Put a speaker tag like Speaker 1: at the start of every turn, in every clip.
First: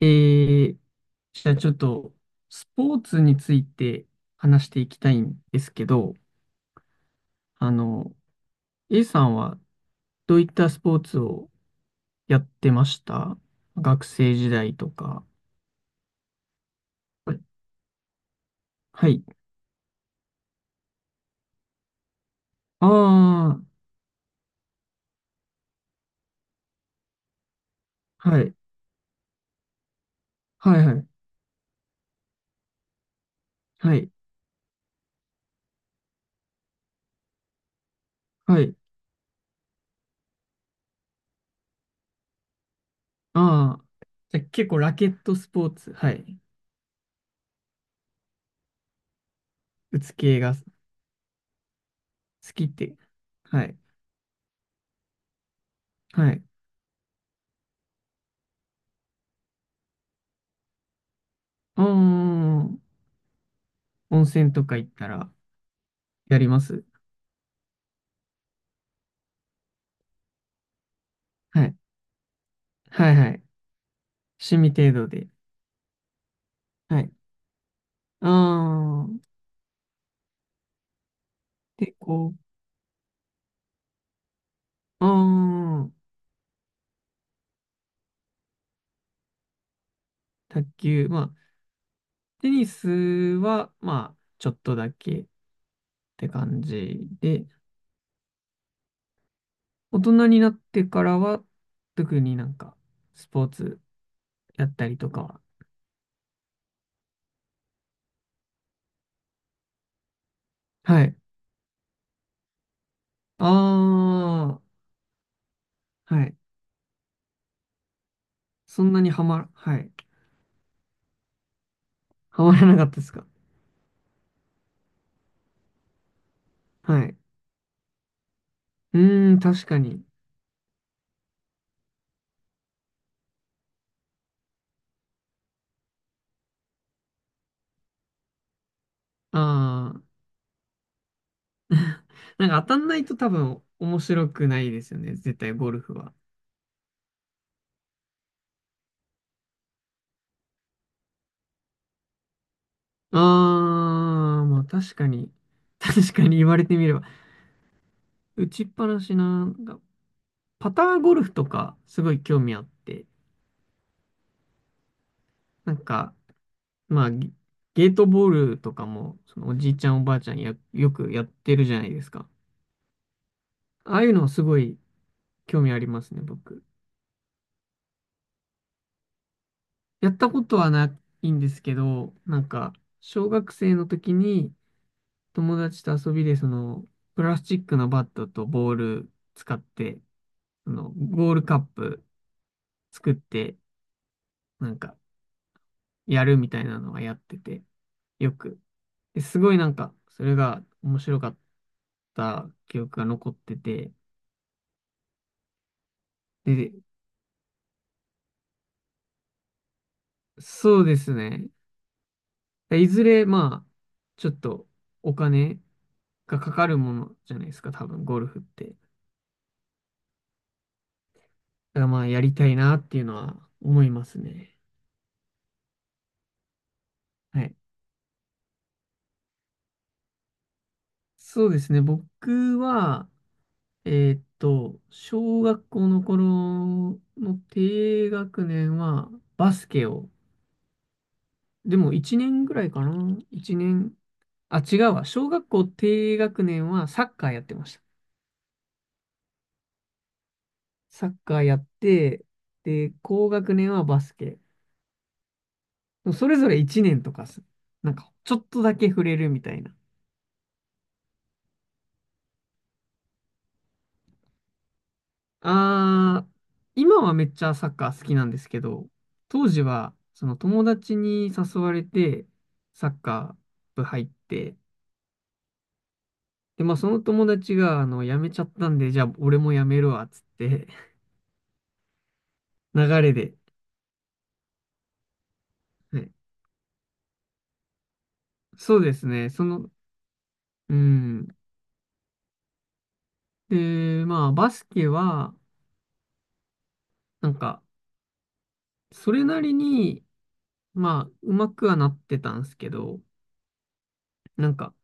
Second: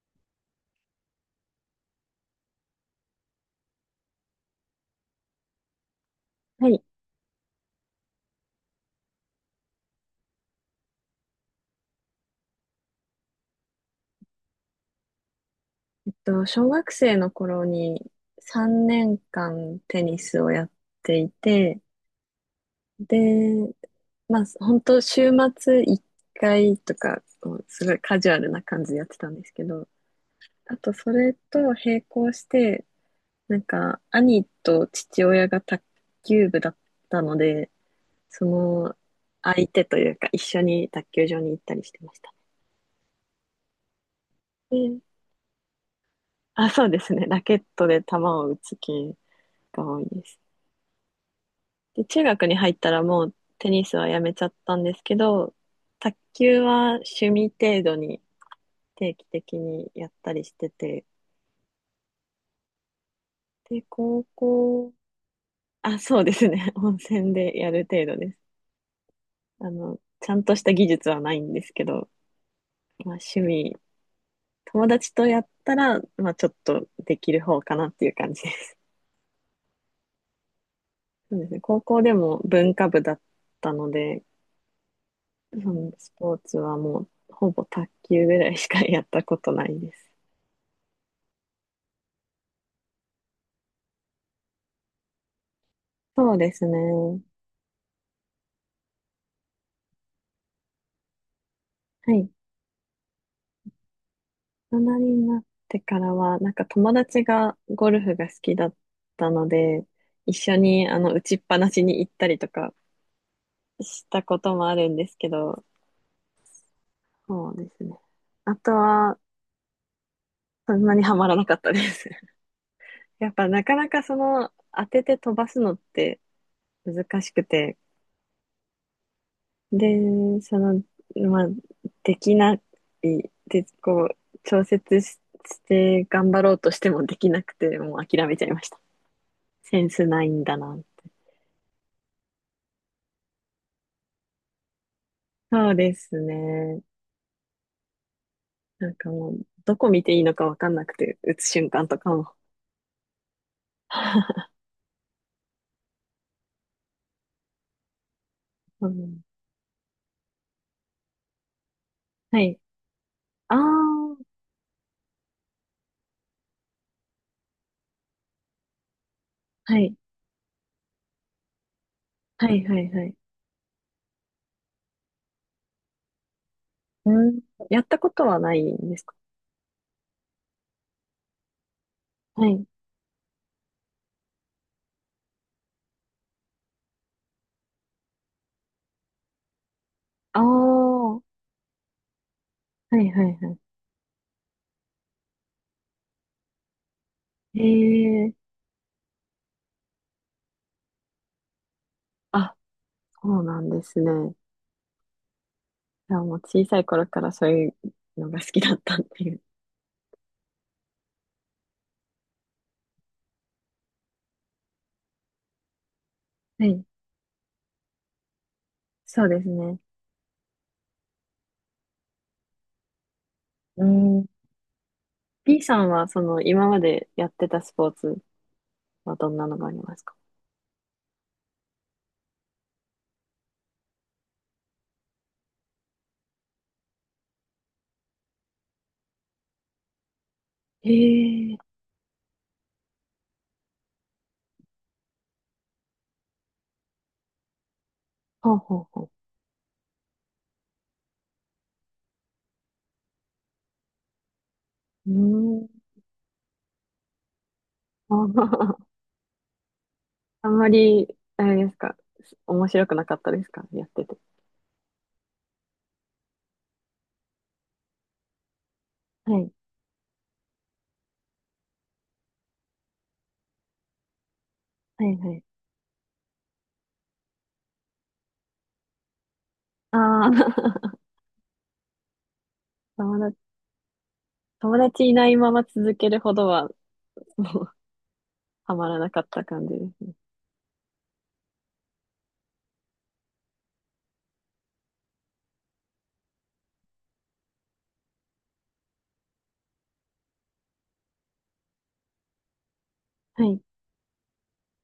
Speaker 1: えー、じゃあちょっと、スポーツについて話していきたいんですけど、
Speaker 2: はい。
Speaker 1: あの、A さんはどういったスポーツをやってました、学生時代とか？
Speaker 2: 小学生の
Speaker 1: はい。
Speaker 2: 頃に3
Speaker 1: は
Speaker 2: 年
Speaker 1: い。
Speaker 2: 間テニスをやっていて、で、
Speaker 1: あ
Speaker 2: まあ、本当週末1回とか、こうすごいカジ
Speaker 1: あ、
Speaker 2: ュア
Speaker 1: は
Speaker 2: ル
Speaker 1: い。
Speaker 2: な感じでやってたんですけど、あ
Speaker 1: はい
Speaker 2: と
Speaker 1: はい。
Speaker 2: それと並行して、なん
Speaker 1: は
Speaker 2: か、
Speaker 1: い。
Speaker 2: 兄と父親が卓球部だったので、そ
Speaker 1: はい。
Speaker 2: の相手というか一緒に卓球場に行ったりしてました。
Speaker 1: ああ。じゃあ結構ラ
Speaker 2: で、
Speaker 1: ケットスポーツ。はい。
Speaker 2: あ、そうですね。ラケットで球を打つ系が
Speaker 1: 打
Speaker 2: 多い
Speaker 1: つ
Speaker 2: です。
Speaker 1: 系が好
Speaker 2: で、中学に
Speaker 1: きっ
Speaker 2: 入った
Speaker 1: て。
Speaker 2: らもう
Speaker 1: は
Speaker 2: テ
Speaker 1: い。
Speaker 2: ニスはやめちゃったんですけど、卓
Speaker 1: はい。
Speaker 2: 球は趣味程度に定期的にやったりしてて、
Speaker 1: ああ、
Speaker 2: で、
Speaker 1: 温
Speaker 2: 高
Speaker 1: 泉とか行っ
Speaker 2: 校、
Speaker 1: たら
Speaker 2: あ、そうで
Speaker 1: や
Speaker 2: す
Speaker 1: りま
Speaker 2: ね。
Speaker 1: す。
Speaker 2: 温泉でやる程度です。ちゃんとした技術はないんで
Speaker 1: は
Speaker 2: す
Speaker 1: い。
Speaker 2: けど、
Speaker 1: は
Speaker 2: ま
Speaker 1: い
Speaker 2: あ
Speaker 1: は
Speaker 2: 趣
Speaker 1: い。
Speaker 2: 味、
Speaker 1: 趣味
Speaker 2: 友
Speaker 1: 程度
Speaker 2: 達と
Speaker 1: で。
Speaker 2: やったら、まあちょっと
Speaker 1: はい。
Speaker 2: できる方かなっていう
Speaker 1: あ
Speaker 2: 感じです。
Speaker 1: あ、
Speaker 2: そうですね。高
Speaker 1: で、
Speaker 2: 校で
Speaker 1: こ
Speaker 2: も文化部だったので、
Speaker 1: う、あ
Speaker 2: そ
Speaker 1: あ、
Speaker 2: のスポーツはもうほぼ卓球ぐらいしかやったことないです。
Speaker 1: 卓球。まあ、テニスは、まあ、ちょっとだけって
Speaker 2: そうで
Speaker 1: 感
Speaker 2: すね。
Speaker 1: じ
Speaker 2: は
Speaker 1: で、大人になってからは、特
Speaker 2: い。
Speaker 1: になんか、スポーツやっ
Speaker 2: 大
Speaker 1: たり
Speaker 2: 人
Speaker 1: とか
Speaker 2: にな
Speaker 1: は。
Speaker 2: ってからは、なんか友達がゴルフが好きだったので、一緒に
Speaker 1: はい。
Speaker 2: 打ちっぱなしに行ったりとか
Speaker 1: あ
Speaker 2: したこともあるんですけど、
Speaker 1: あ、はい。
Speaker 2: そうですね。あと
Speaker 1: そんなに
Speaker 2: は、
Speaker 1: はま、はい。
Speaker 2: そんなにはまらなかったです。
Speaker 1: はまらなかったですか？
Speaker 2: やっぱなかなかその当てて飛ばすのって
Speaker 1: はい。
Speaker 2: 難しくて、
Speaker 1: うーん、確かに。
Speaker 2: で、その、まあ、できない、で、こう、調節して頑張ろうとしてもできなくて、もう諦めちゃいました。セン
Speaker 1: ああ、
Speaker 2: スないんだな。
Speaker 1: なんか当たんないと多分面白くないですよね。絶対
Speaker 2: そ
Speaker 1: ゴ
Speaker 2: う
Speaker 1: ル
Speaker 2: で
Speaker 1: フは。
Speaker 2: すね。なんかもう、どこ見ていいのかわかんなくて、打つ瞬間とかも。
Speaker 1: あー、まあ確かに、確かに言われてみれば、打ちっぱ
Speaker 2: う
Speaker 1: なし
Speaker 2: ん、
Speaker 1: な、なんかパターゴルフとかすごい
Speaker 2: は
Speaker 1: 興味
Speaker 2: い。
Speaker 1: あって、
Speaker 2: ああ、
Speaker 1: なんか、まあ、ゲートボールとかも、そのおじい
Speaker 2: は
Speaker 1: ちゃ
Speaker 2: い。
Speaker 1: んおばあちゃんや、よくやってるじゃないですか。
Speaker 2: はい、はい、はい。
Speaker 1: ああいうのすごい興味ありますね、僕。
Speaker 2: うん。やったことはないんですか？
Speaker 1: やったことはないんですけど、な
Speaker 2: は
Speaker 1: ん
Speaker 2: い。
Speaker 1: か、小学生の時に友達と遊びで、その、プラスチックのバットとボール使って、
Speaker 2: ああ、
Speaker 1: その、
Speaker 2: は
Speaker 1: ゴールカップ
Speaker 2: い、
Speaker 1: 作っ
Speaker 2: はい、は
Speaker 1: て、なんか、やるみたいなのはやってて、
Speaker 2: い。
Speaker 1: よ
Speaker 2: ええ、
Speaker 1: く。ですごいなんか、それが面白かった
Speaker 2: あ、
Speaker 1: 記憶が残っ
Speaker 2: そう
Speaker 1: て
Speaker 2: なんで
Speaker 1: て、
Speaker 2: すね。いや、もう小
Speaker 1: で、
Speaker 2: さい頃からそういうのが好きだったっていう。
Speaker 1: そうですね。いずれ、まあ、ちょっとお金がか
Speaker 2: は
Speaker 1: かる
Speaker 2: い。
Speaker 1: ものじゃないですか、多分、ゴルフって。だ
Speaker 2: そうですね。
Speaker 1: からまあ、やりたいなっていうのは思
Speaker 2: う
Speaker 1: います
Speaker 2: ん。
Speaker 1: ね。
Speaker 2: B さんは、その、今までやっ
Speaker 1: は
Speaker 2: て
Speaker 1: い。
Speaker 2: たスポーツはどんなのがありますか？
Speaker 1: そうですね。僕は、小学校の頃の低学年はバスケを、
Speaker 2: ええ、
Speaker 1: でも1年ぐらいかな。1年。あ、違うわ。小学校低学年はサッカーやってました。
Speaker 2: ほうほうほ
Speaker 1: サッカーやって、で、高学年はバスケ。
Speaker 2: う。うーん。
Speaker 1: それぞれ1年とか。なんか、ちょっとだけ触 れるみたいな。
Speaker 2: あんまり、あれですか、面白くなかったですか、やってて。
Speaker 1: あー、今はめっちゃサッカー好きなんですけど、
Speaker 2: は
Speaker 1: 当
Speaker 2: い。
Speaker 1: 時は、その友達に誘われて、サッカー部入って、
Speaker 2: はいはい。
Speaker 1: で、まあその友達が、辞めちゃったんで、じゃあ俺も辞めるわ、つっ
Speaker 2: あ
Speaker 1: て、
Speaker 2: あ、
Speaker 1: 流 れ
Speaker 2: 友
Speaker 1: で、
Speaker 2: 達、友達いないまま続
Speaker 1: は
Speaker 2: け
Speaker 1: い、
Speaker 2: るほどは、もう、は
Speaker 1: そう
Speaker 2: ま
Speaker 1: で
Speaker 2: ら
Speaker 1: す
Speaker 2: なかっ
Speaker 1: ね。
Speaker 2: た
Speaker 1: そ
Speaker 2: 感
Speaker 1: の、
Speaker 2: じですね。
Speaker 1: うん。で、まあ、バスケは、なんか、それなりに、まあ、うまくはなってたんですけど、
Speaker 2: はい。
Speaker 1: なんか、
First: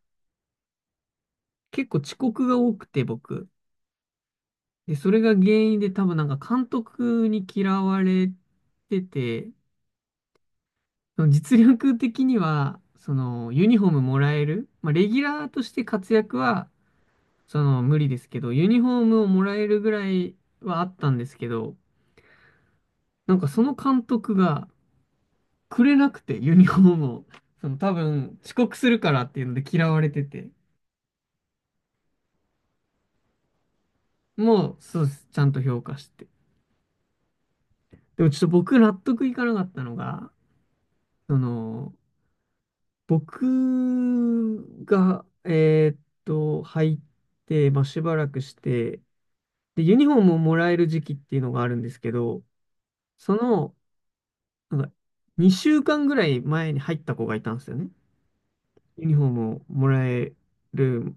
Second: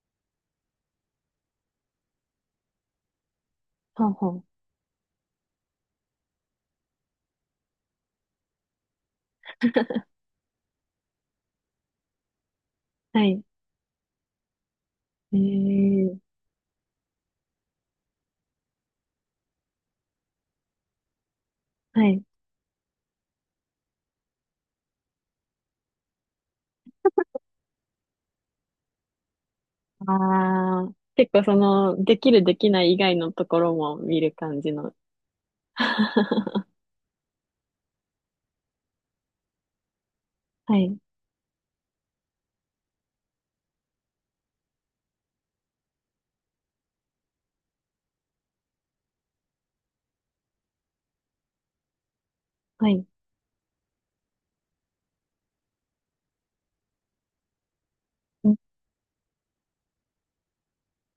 Speaker 1: 結構遅刻が多くて、僕。
Speaker 2: ほうほう。
Speaker 1: で、それが原因で、多分なんか、監督に嫌われてて、その実力的には、そ
Speaker 2: はい。
Speaker 1: の、ユニフォームもらえる、まあ、レギュラーとして活
Speaker 2: ええ、
Speaker 1: 躍は、その、無理ですけど、ユニフォームをもらえるぐらいはあったんですけど、
Speaker 2: はい。
Speaker 1: なんかその監督が、くれなくて、ユニフォームを。その多分、遅刻するからっていうので嫌われ
Speaker 2: あ
Speaker 1: てて、
Speaker 2: あ、結構その、できるできない以外のところも見る感じ
Speaker 1: もう、
Speaker 2: の。
Speaker 1: そうです。ちゃんと 評価して。
Speaker 2: は
Speaker 1: でもちょっと僕納得いかなかったのが、
Speaker 2: い。
Speaker 1: その、僕が、入って、まあ、しばらくして、で、ユニフォームをもらえる時期っていうのがあるんですけど、
Speaker 2: はい。
Speaker 1: その、なんか、2週間ぐらい前に入った子がいたんですよね。
Speaker 2: うん、
Speaker 1: ユニフォームをもらえる、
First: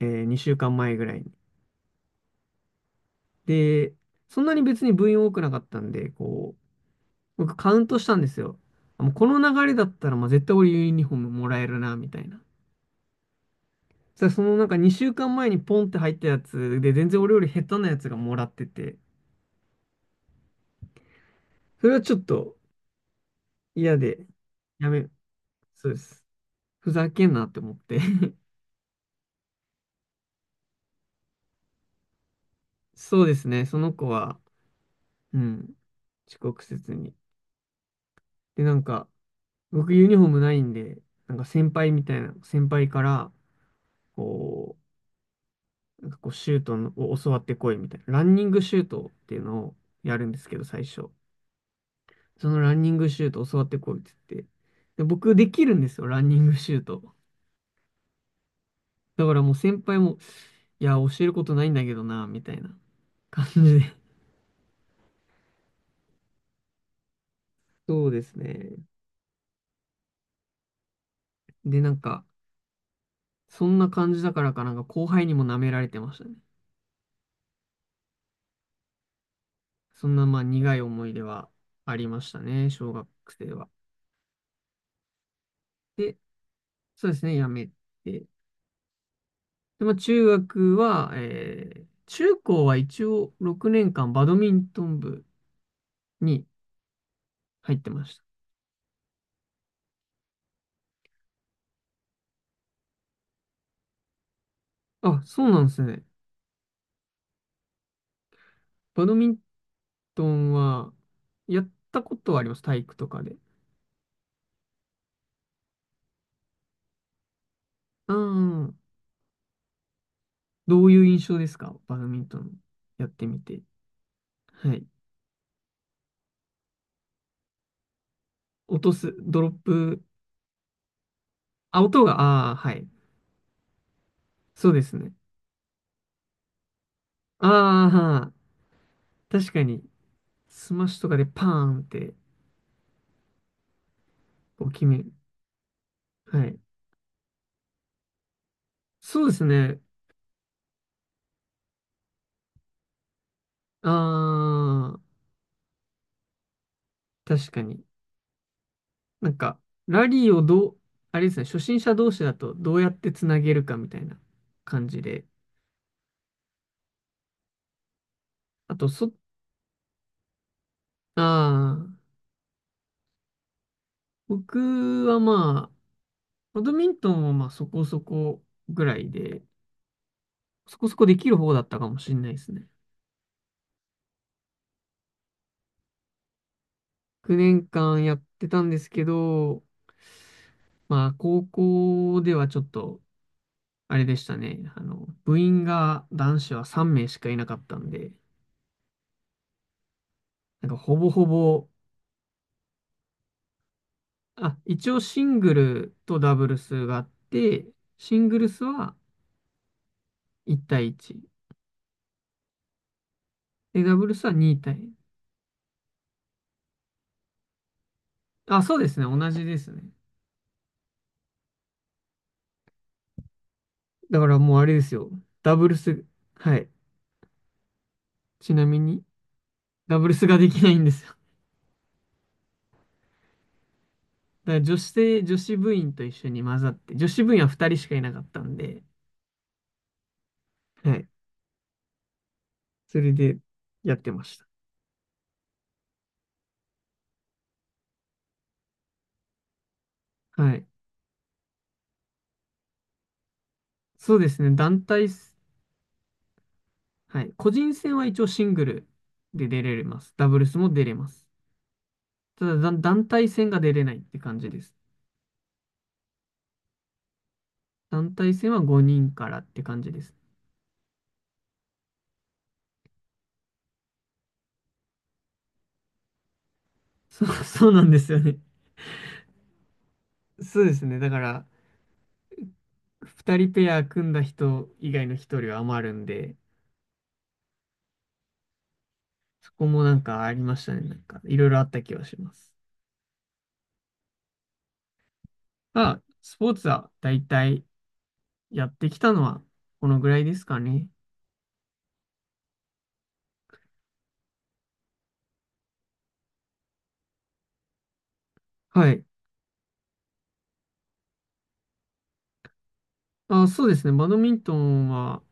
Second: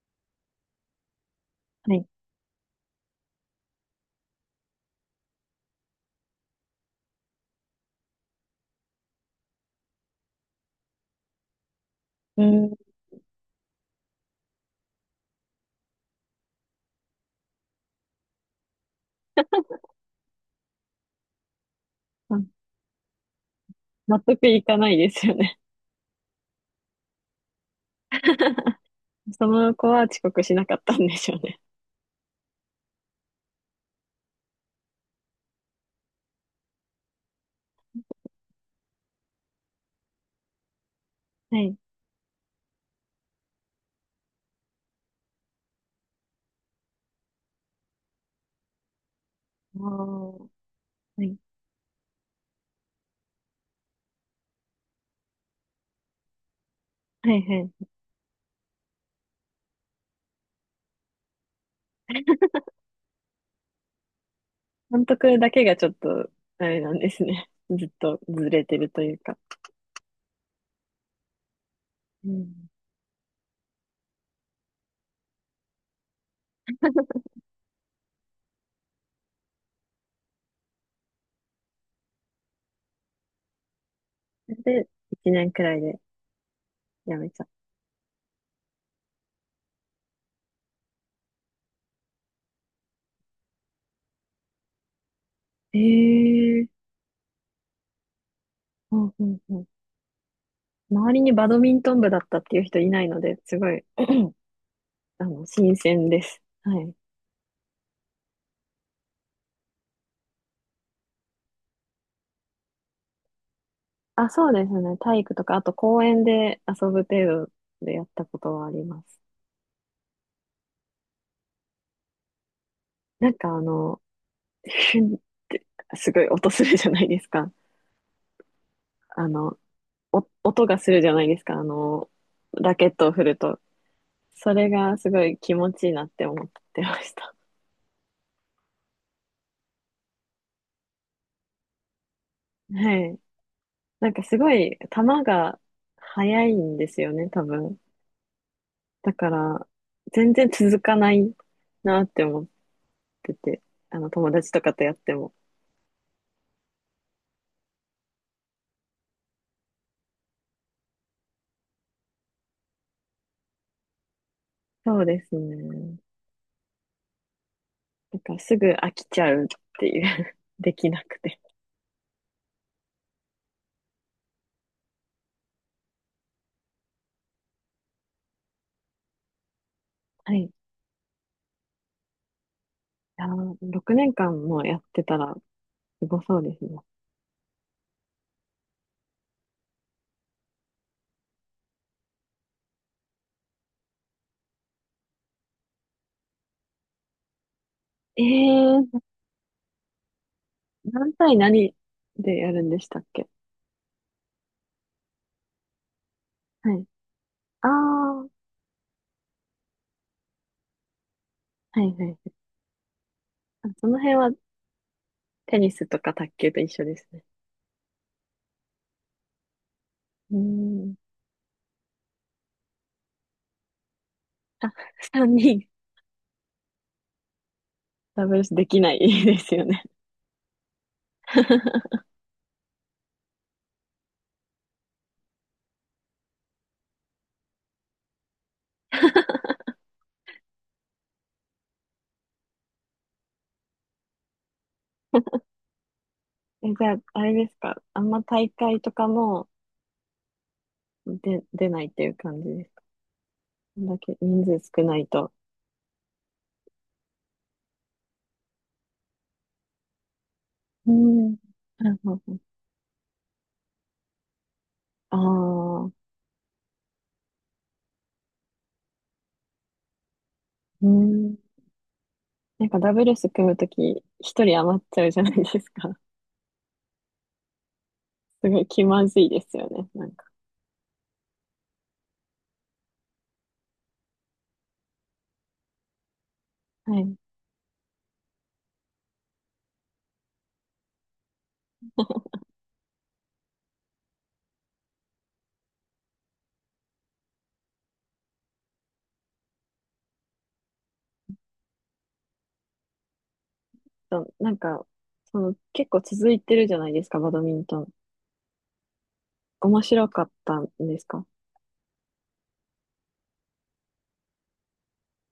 Speaker 1: 2週間前ぐらいに。
Speaker 2: はい。
Speaker 1: で、そんなに別に部員多くなかったんで、こう、僕カウントしたんですよ。もうこの流れだったら、まあ、絶対俺ユニフォームもらえるな、みたいな。
Speaker 2: う
Speaker 1: そしたらそのなんか2週間前にポンって入ったやつで、全然俺より下手なやつがもらってて、それはちょっ
Speaker 2: ん。
Speaker 1: と嫌
Speaker 2: 納
Speaker 1: で、
Speaker 2: 得いかな
Speaker 1: や
Speaker 2: いで
Speaker 1: め、
Speaker 2: すよね。
Speaker 1: そうです。ふざけんなって思って
Speaker 2: その子は遅刻しなかったんでしょうね。
Speaker 1: そうですね、その子は、うん、遅刻せずに。で、なんか、僕ユニフォームないんで、なんか
Speaker 2: は
Speaker 1: 先
Speaker 2: い。
Speaker 1: 輩みたいな、先輩から、こう、なんかこうシュートを教わってこいみたいな。ランニングシュートっていうのをやるんで
Speaker 2: おー、
Speaker 1: すけど、最初。
Speaker 2: はい。
Speaker 1: そのランニングシュート教わってこいって言って。で、僕できるんですよ、ランニングシュート。
Speaker 2: はいはい。
Speaker 1: だからもう先輩も、いや、教えることないんだけどな、みたいな感じで。
Speaker 2: 監督だけがちょっと、あれなんですね。ず っ
Speaker 1: そう
Speaker 2: と
Speaker 1: です
Speaker 2: ずれて
Speaker 1: ね。
Speaker 2: るというか。
Speaker 1: で、なんか、
Speaker 2: うん。
Speaker 1: そんな感じだからかなんか後輩にも舐められてましたね。そんなまあ苦い思い出はありましたね、小学生は。
Speaker 2: それで、1年くらいで
Speaker 1: で、そう
Speaker 2: 辞
Speaker 1: です
Speaker 2: め
Speaker 1: ね、
Speaker 2: ちゃっ
Speaker 1: や
Speaker 2: た。
Speaker 1: めて。で、まあ、中学は、中高は一応6年間バドミントン部
Speaker 2: え
Speaker 1: に
Speaker 2: ー、
Speaker 1: 入ってました。
Speaker 2: ほうんうんうん。周りにバドミントン部だったっていう人いないので、すごい、
Speaker 1: あ、そうなんで
Speaker 2: 新
Speaker 1: すね。
Speaker 2: 鮮です。はい。
Speaker 1: バドミントンは、やったことはあります。体育とかで。
Speaker 2: あ、そうですね。体育とか、あと公園で遊ぶ程度でやっ
Speaker 1: う
Speaker 2: たことはあ
Speaker 1: ん。
Speaker 2: ります。
Speaker 1: どういう印象ですか、バドミントンやって
Speaker 2: なん
Speaker 1: み
Speaker 2: か
Speaker 1: て？はい。
Speaker 2: ヒュンってすごい音するじゃないですか。
Speaker 1: 落とす、
Speaker 2: あ
Speaker 1: ドロッ
Speaker 2: の、
Speaker 1: プ。
Speaker 2: お音がするじゃないですか。
Speaker 1: あ、音が、ああ、は
Speaker 2: ラ
Speaker 1: い。
Speaker 2: ケットを振ると。それ
Speaker 1: そうで
Speaker 2: が
Speaker 1: す
Speaker 2: す
Speaker 1: ね。
Speaker 2: ごい気持ちいいなって思ってました。
Speaker 1: ああ、確かに、スマッシュとかでパーンって
Speaker 2: はい。なんかすご
Speaker 1: こう
Speaker 2: い
Speaker 1: 決め
Speaker 2: 球
Speaker 1: る。
Speaker 2: が速
Speaker 1: は
Speaker 2: い
Speaker 1: い。
Speaker 2: んですよね、多分。だ
Speaker 1: そ
Speaker 2: か
Speaker 1: うです
Speaker 2: ら、
Speaker 1: ね。
Speaker 2: 全然続かないなって思ってて、
Speaker 1: あ
Speaker 2: 友達とかとやっ
Speaker 1: あ、
Speaker 2: ても。
Speaker 1: 確かに。なんか、ラリーをどう、あれですね、初心者同士だとどうやってつなげるかみたいな感
Speaker 2: そ
Speaker 1: じ
Speaker 2: うで
Speaker 1: で。
Speaker 2: すね。なんかすぐ
Speaker 1: あと、
Speaker 2: 飽きちゃうっていう できなく
Speaker 1: あ
Speaker 2: て。
Speaker 1: あ、僕はまあ、バドミントンもまあそこそこぐらいで、
Speaker 2: はい。
Speaker 1: そこそこできる方だったかもしれないですね。
Speaker 2: 6年間もやってたら、すごそうですね。
Speaker 1: 9年間やってたんですけど、まあ、高校ではちょっと、あれでしたね。部員が男子は3名しかいなかったんで、
Speaker 2: ええー、
Speaker 1: なんかほぼ
Speaker 2: 何
Speaker 1: ほ
Speaker 2: 対
Speaker 1: ぼ
Speaker 2: 何でやるんでしたっけ？
Speaker 1: あ、一応シングルとダブル
Speaker 2: はい。
Speaker 1: スがあって、
Speaker 2: ああ、
Speaker 1: シン
Speaker 2: は
Speaker 1: グルスは1対1。
Speaker 2: い、はい、はい。あ、
Speaker 1: で、
Speaker 2: そ
Speaker 1: ダ
Speaker 2: の
Speaker 1: ブル
Speaker 2: 辺
Speaker 1: ス
Speaker 2: は
Speaker 1: は2対。
Speaker 2: テニスとか卓球と一緒ですね。
Speaker 1: あ、そうですね。同じですね。
Speaker 2: うーん。
Speaker 1: だからもうあ
Speaker 2: あ、
Speaker 1: れですよ。
Speaker 2: 3
Speaker 1: ダ
Speaker 2: 人。
Speaker 1: ブルス、はい。
Speaker 2: ダブル
Speaker 1: ち
Speaker 2: スで
Speaker 1: なみ
Speaker 2: きな
Speaker 1: に、
Speaker 2: いですよね。
Speaker 1: ダブルスができないんですよ。だから女子部員と一緒に混ざって、女子部員は2人しかいなかったんで、はい。それでやってました。
Speaker 2: え、じゃあ、あれですか。あんま大会とかも
Speaker 1: はい。
Speaker 2: 出ないっていう感じですか。こんだ
Speaker 1: そ
Speaker 2: け
Speaker 1: うです
Speaker 2: 人
Speaker 1: ね。
Speaker 2: 数
Speaker 1: 団
Speaker 2: 少ない
Speaker 1: 体
Speaker 2: と。
Speaker 1: す、はい。個人戦は一応シングルで出れます。ダブルスも出
Speaker 2: うー
Speaker 1: れます。
Speaker 2: ん。なるほど。
Speaker 1: ただ、団体戦が出れないって感じです。
Speaker 2: ああ、う
Speaker 1: 団体戦は5人からって感じです。
Speaker 2: ーん。なんかダブルス組むとき、一人余っちゃうじゃないですか。
Speaker 1: そう、そうなんですよね。
Speaker 2: すごい気まずいですよね。なんか。
Speaker 1: そうですね。だから、2人ペア組んだ人以外の1人は余るんで、
Speaker 2: はい。
Speaker 1: そこもなんかありましたね。なんか、いろいろあった気はします。まあ、スポーツは大体やってきたのはこのぐらいですかね。
Speaker 2: そうなんか、その、結構続いてるじゃないですか、バドミントン。
Speaker 1: はい。
Speaker 2: 面白かったんですか？
Speaker 1: あ、そうですね。バドミントンは、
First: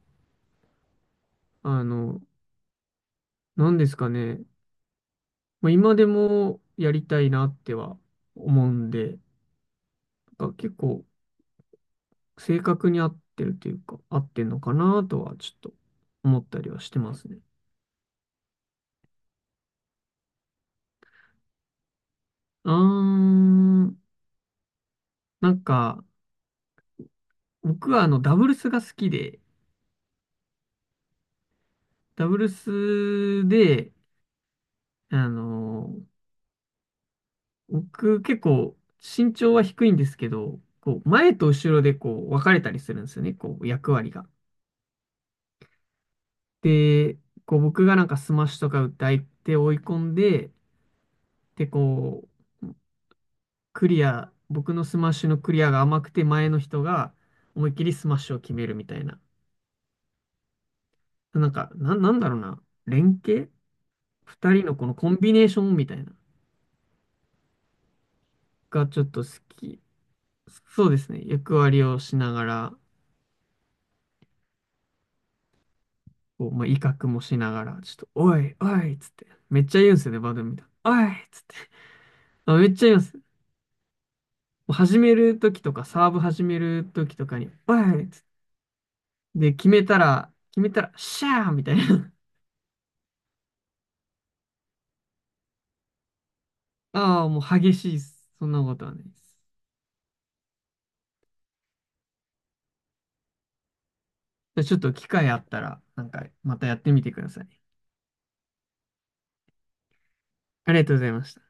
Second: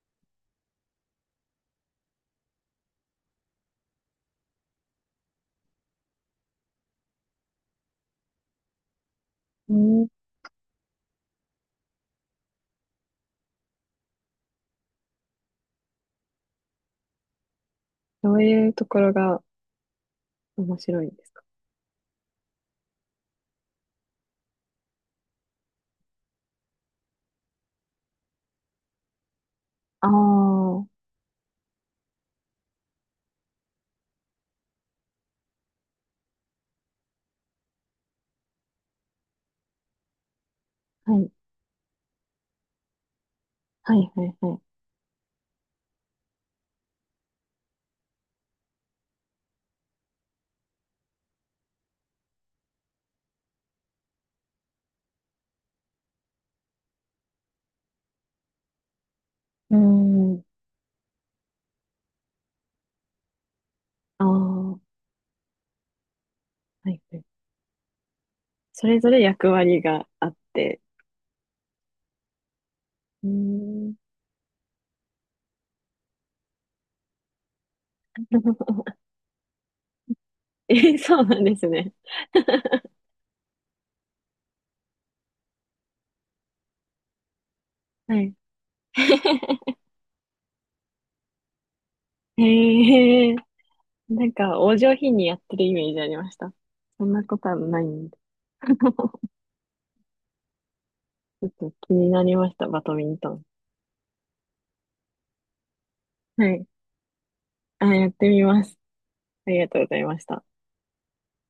Speaker 1: あの、何ですかね。まあ、今でもやりたいなっては思うんで、
Speaker 2: うん。
Speaker 1: なんか結構、正確に合ってるっていうか、合ってんのかなとはちょっと思ったりはしてますね。
Speaker 2: どういうところが面白いんですか？
Speaker 1: うーん、なんか、僕はダブルスが好きで、
Speaker 2: ああー、
Speaker 1: ダブルスで、あのー、僕結構身長は低いんですけど、こう、
Speaker 2: はい。
Speaker 1: 前と後ろでこう、分かれたりするんですよね、こう、役
Speaker 2: は
Speaker 1: 割
Speaker 2: い、は
Speaker 1: が。
Speaker 2: い、はい。
Speaker 1: で、こう、僕がなんかスマッシュとか打って相手を追い込んで、で、こう、クリア、僕のスマッシュのクリアが甘くて前の人が思いっきりスマッシュを決めるみたいな。
Speaker 2: うん。
Speaker 1: なんか、なんだろうな。連携
Speaker 2: ああ、
Speaker 1: 二人の
Speaker 2: は
Speaker 1: このコンビネーションみたいな。
Speaker 2: い、はい。そ
Speaker 1: が
Speaker 2: れ
Speaker 1: ちょっ
Speaker 2: ぞれ
Speaker 1: と好
Speaker 2: 役割
Speaker 1: き。
Speaker 2: があって。
Speaker 1: そうですね。役割をしながら、
Speaker 2: うん。
Speaker 1: こう、まあ、威嚇もしながら、ちょっと、おい、お いっつって。めっちゃ言うんですよね、バドミントン。
Speaker 2: え、
Speaker 1: おいっ
Speaker 2: そうな
Speaker 1: つ
Speaker 2: ん
Speaker 1: っ
Speaker 2: で
Speaker 1: て。
Speaker 2: すね。
Speaker 1: あ、めっ ちゃ言うんです。始めるときとか、サーブ始めるときとかに、おいっ
Speaker 2: は
Speaker 1: つって。
Speaker 2: い。
Speaker 1: で、決めたら、決めたら、シャーみたいな。
Speaker 2: へえ、なんか、お上品にやってるイメージありました。そん
Speaker 1: あ
Speaker 2: な
Speaker 1: あ、
Speaker 2: こ
Speaker 1: も
Speaker 2: とは
Speaker 1: う激
Speaker 2: ない
Speaker 1: しいっ
Speaker 2: んで。
Speaker 1: す。そんなことはないで す。
Speaker 2: 気になりました、バドミントン。
Speaker 1: じゃあちょっと機会あったら、なんか
Speaker 2: は
Speaker 1: ま
Speaker 2: い。
Speaker 1: たやってみてください。
Speaker 2: あ、やってみます。ありがとうございました。
Speaker 1: ありがとうございました。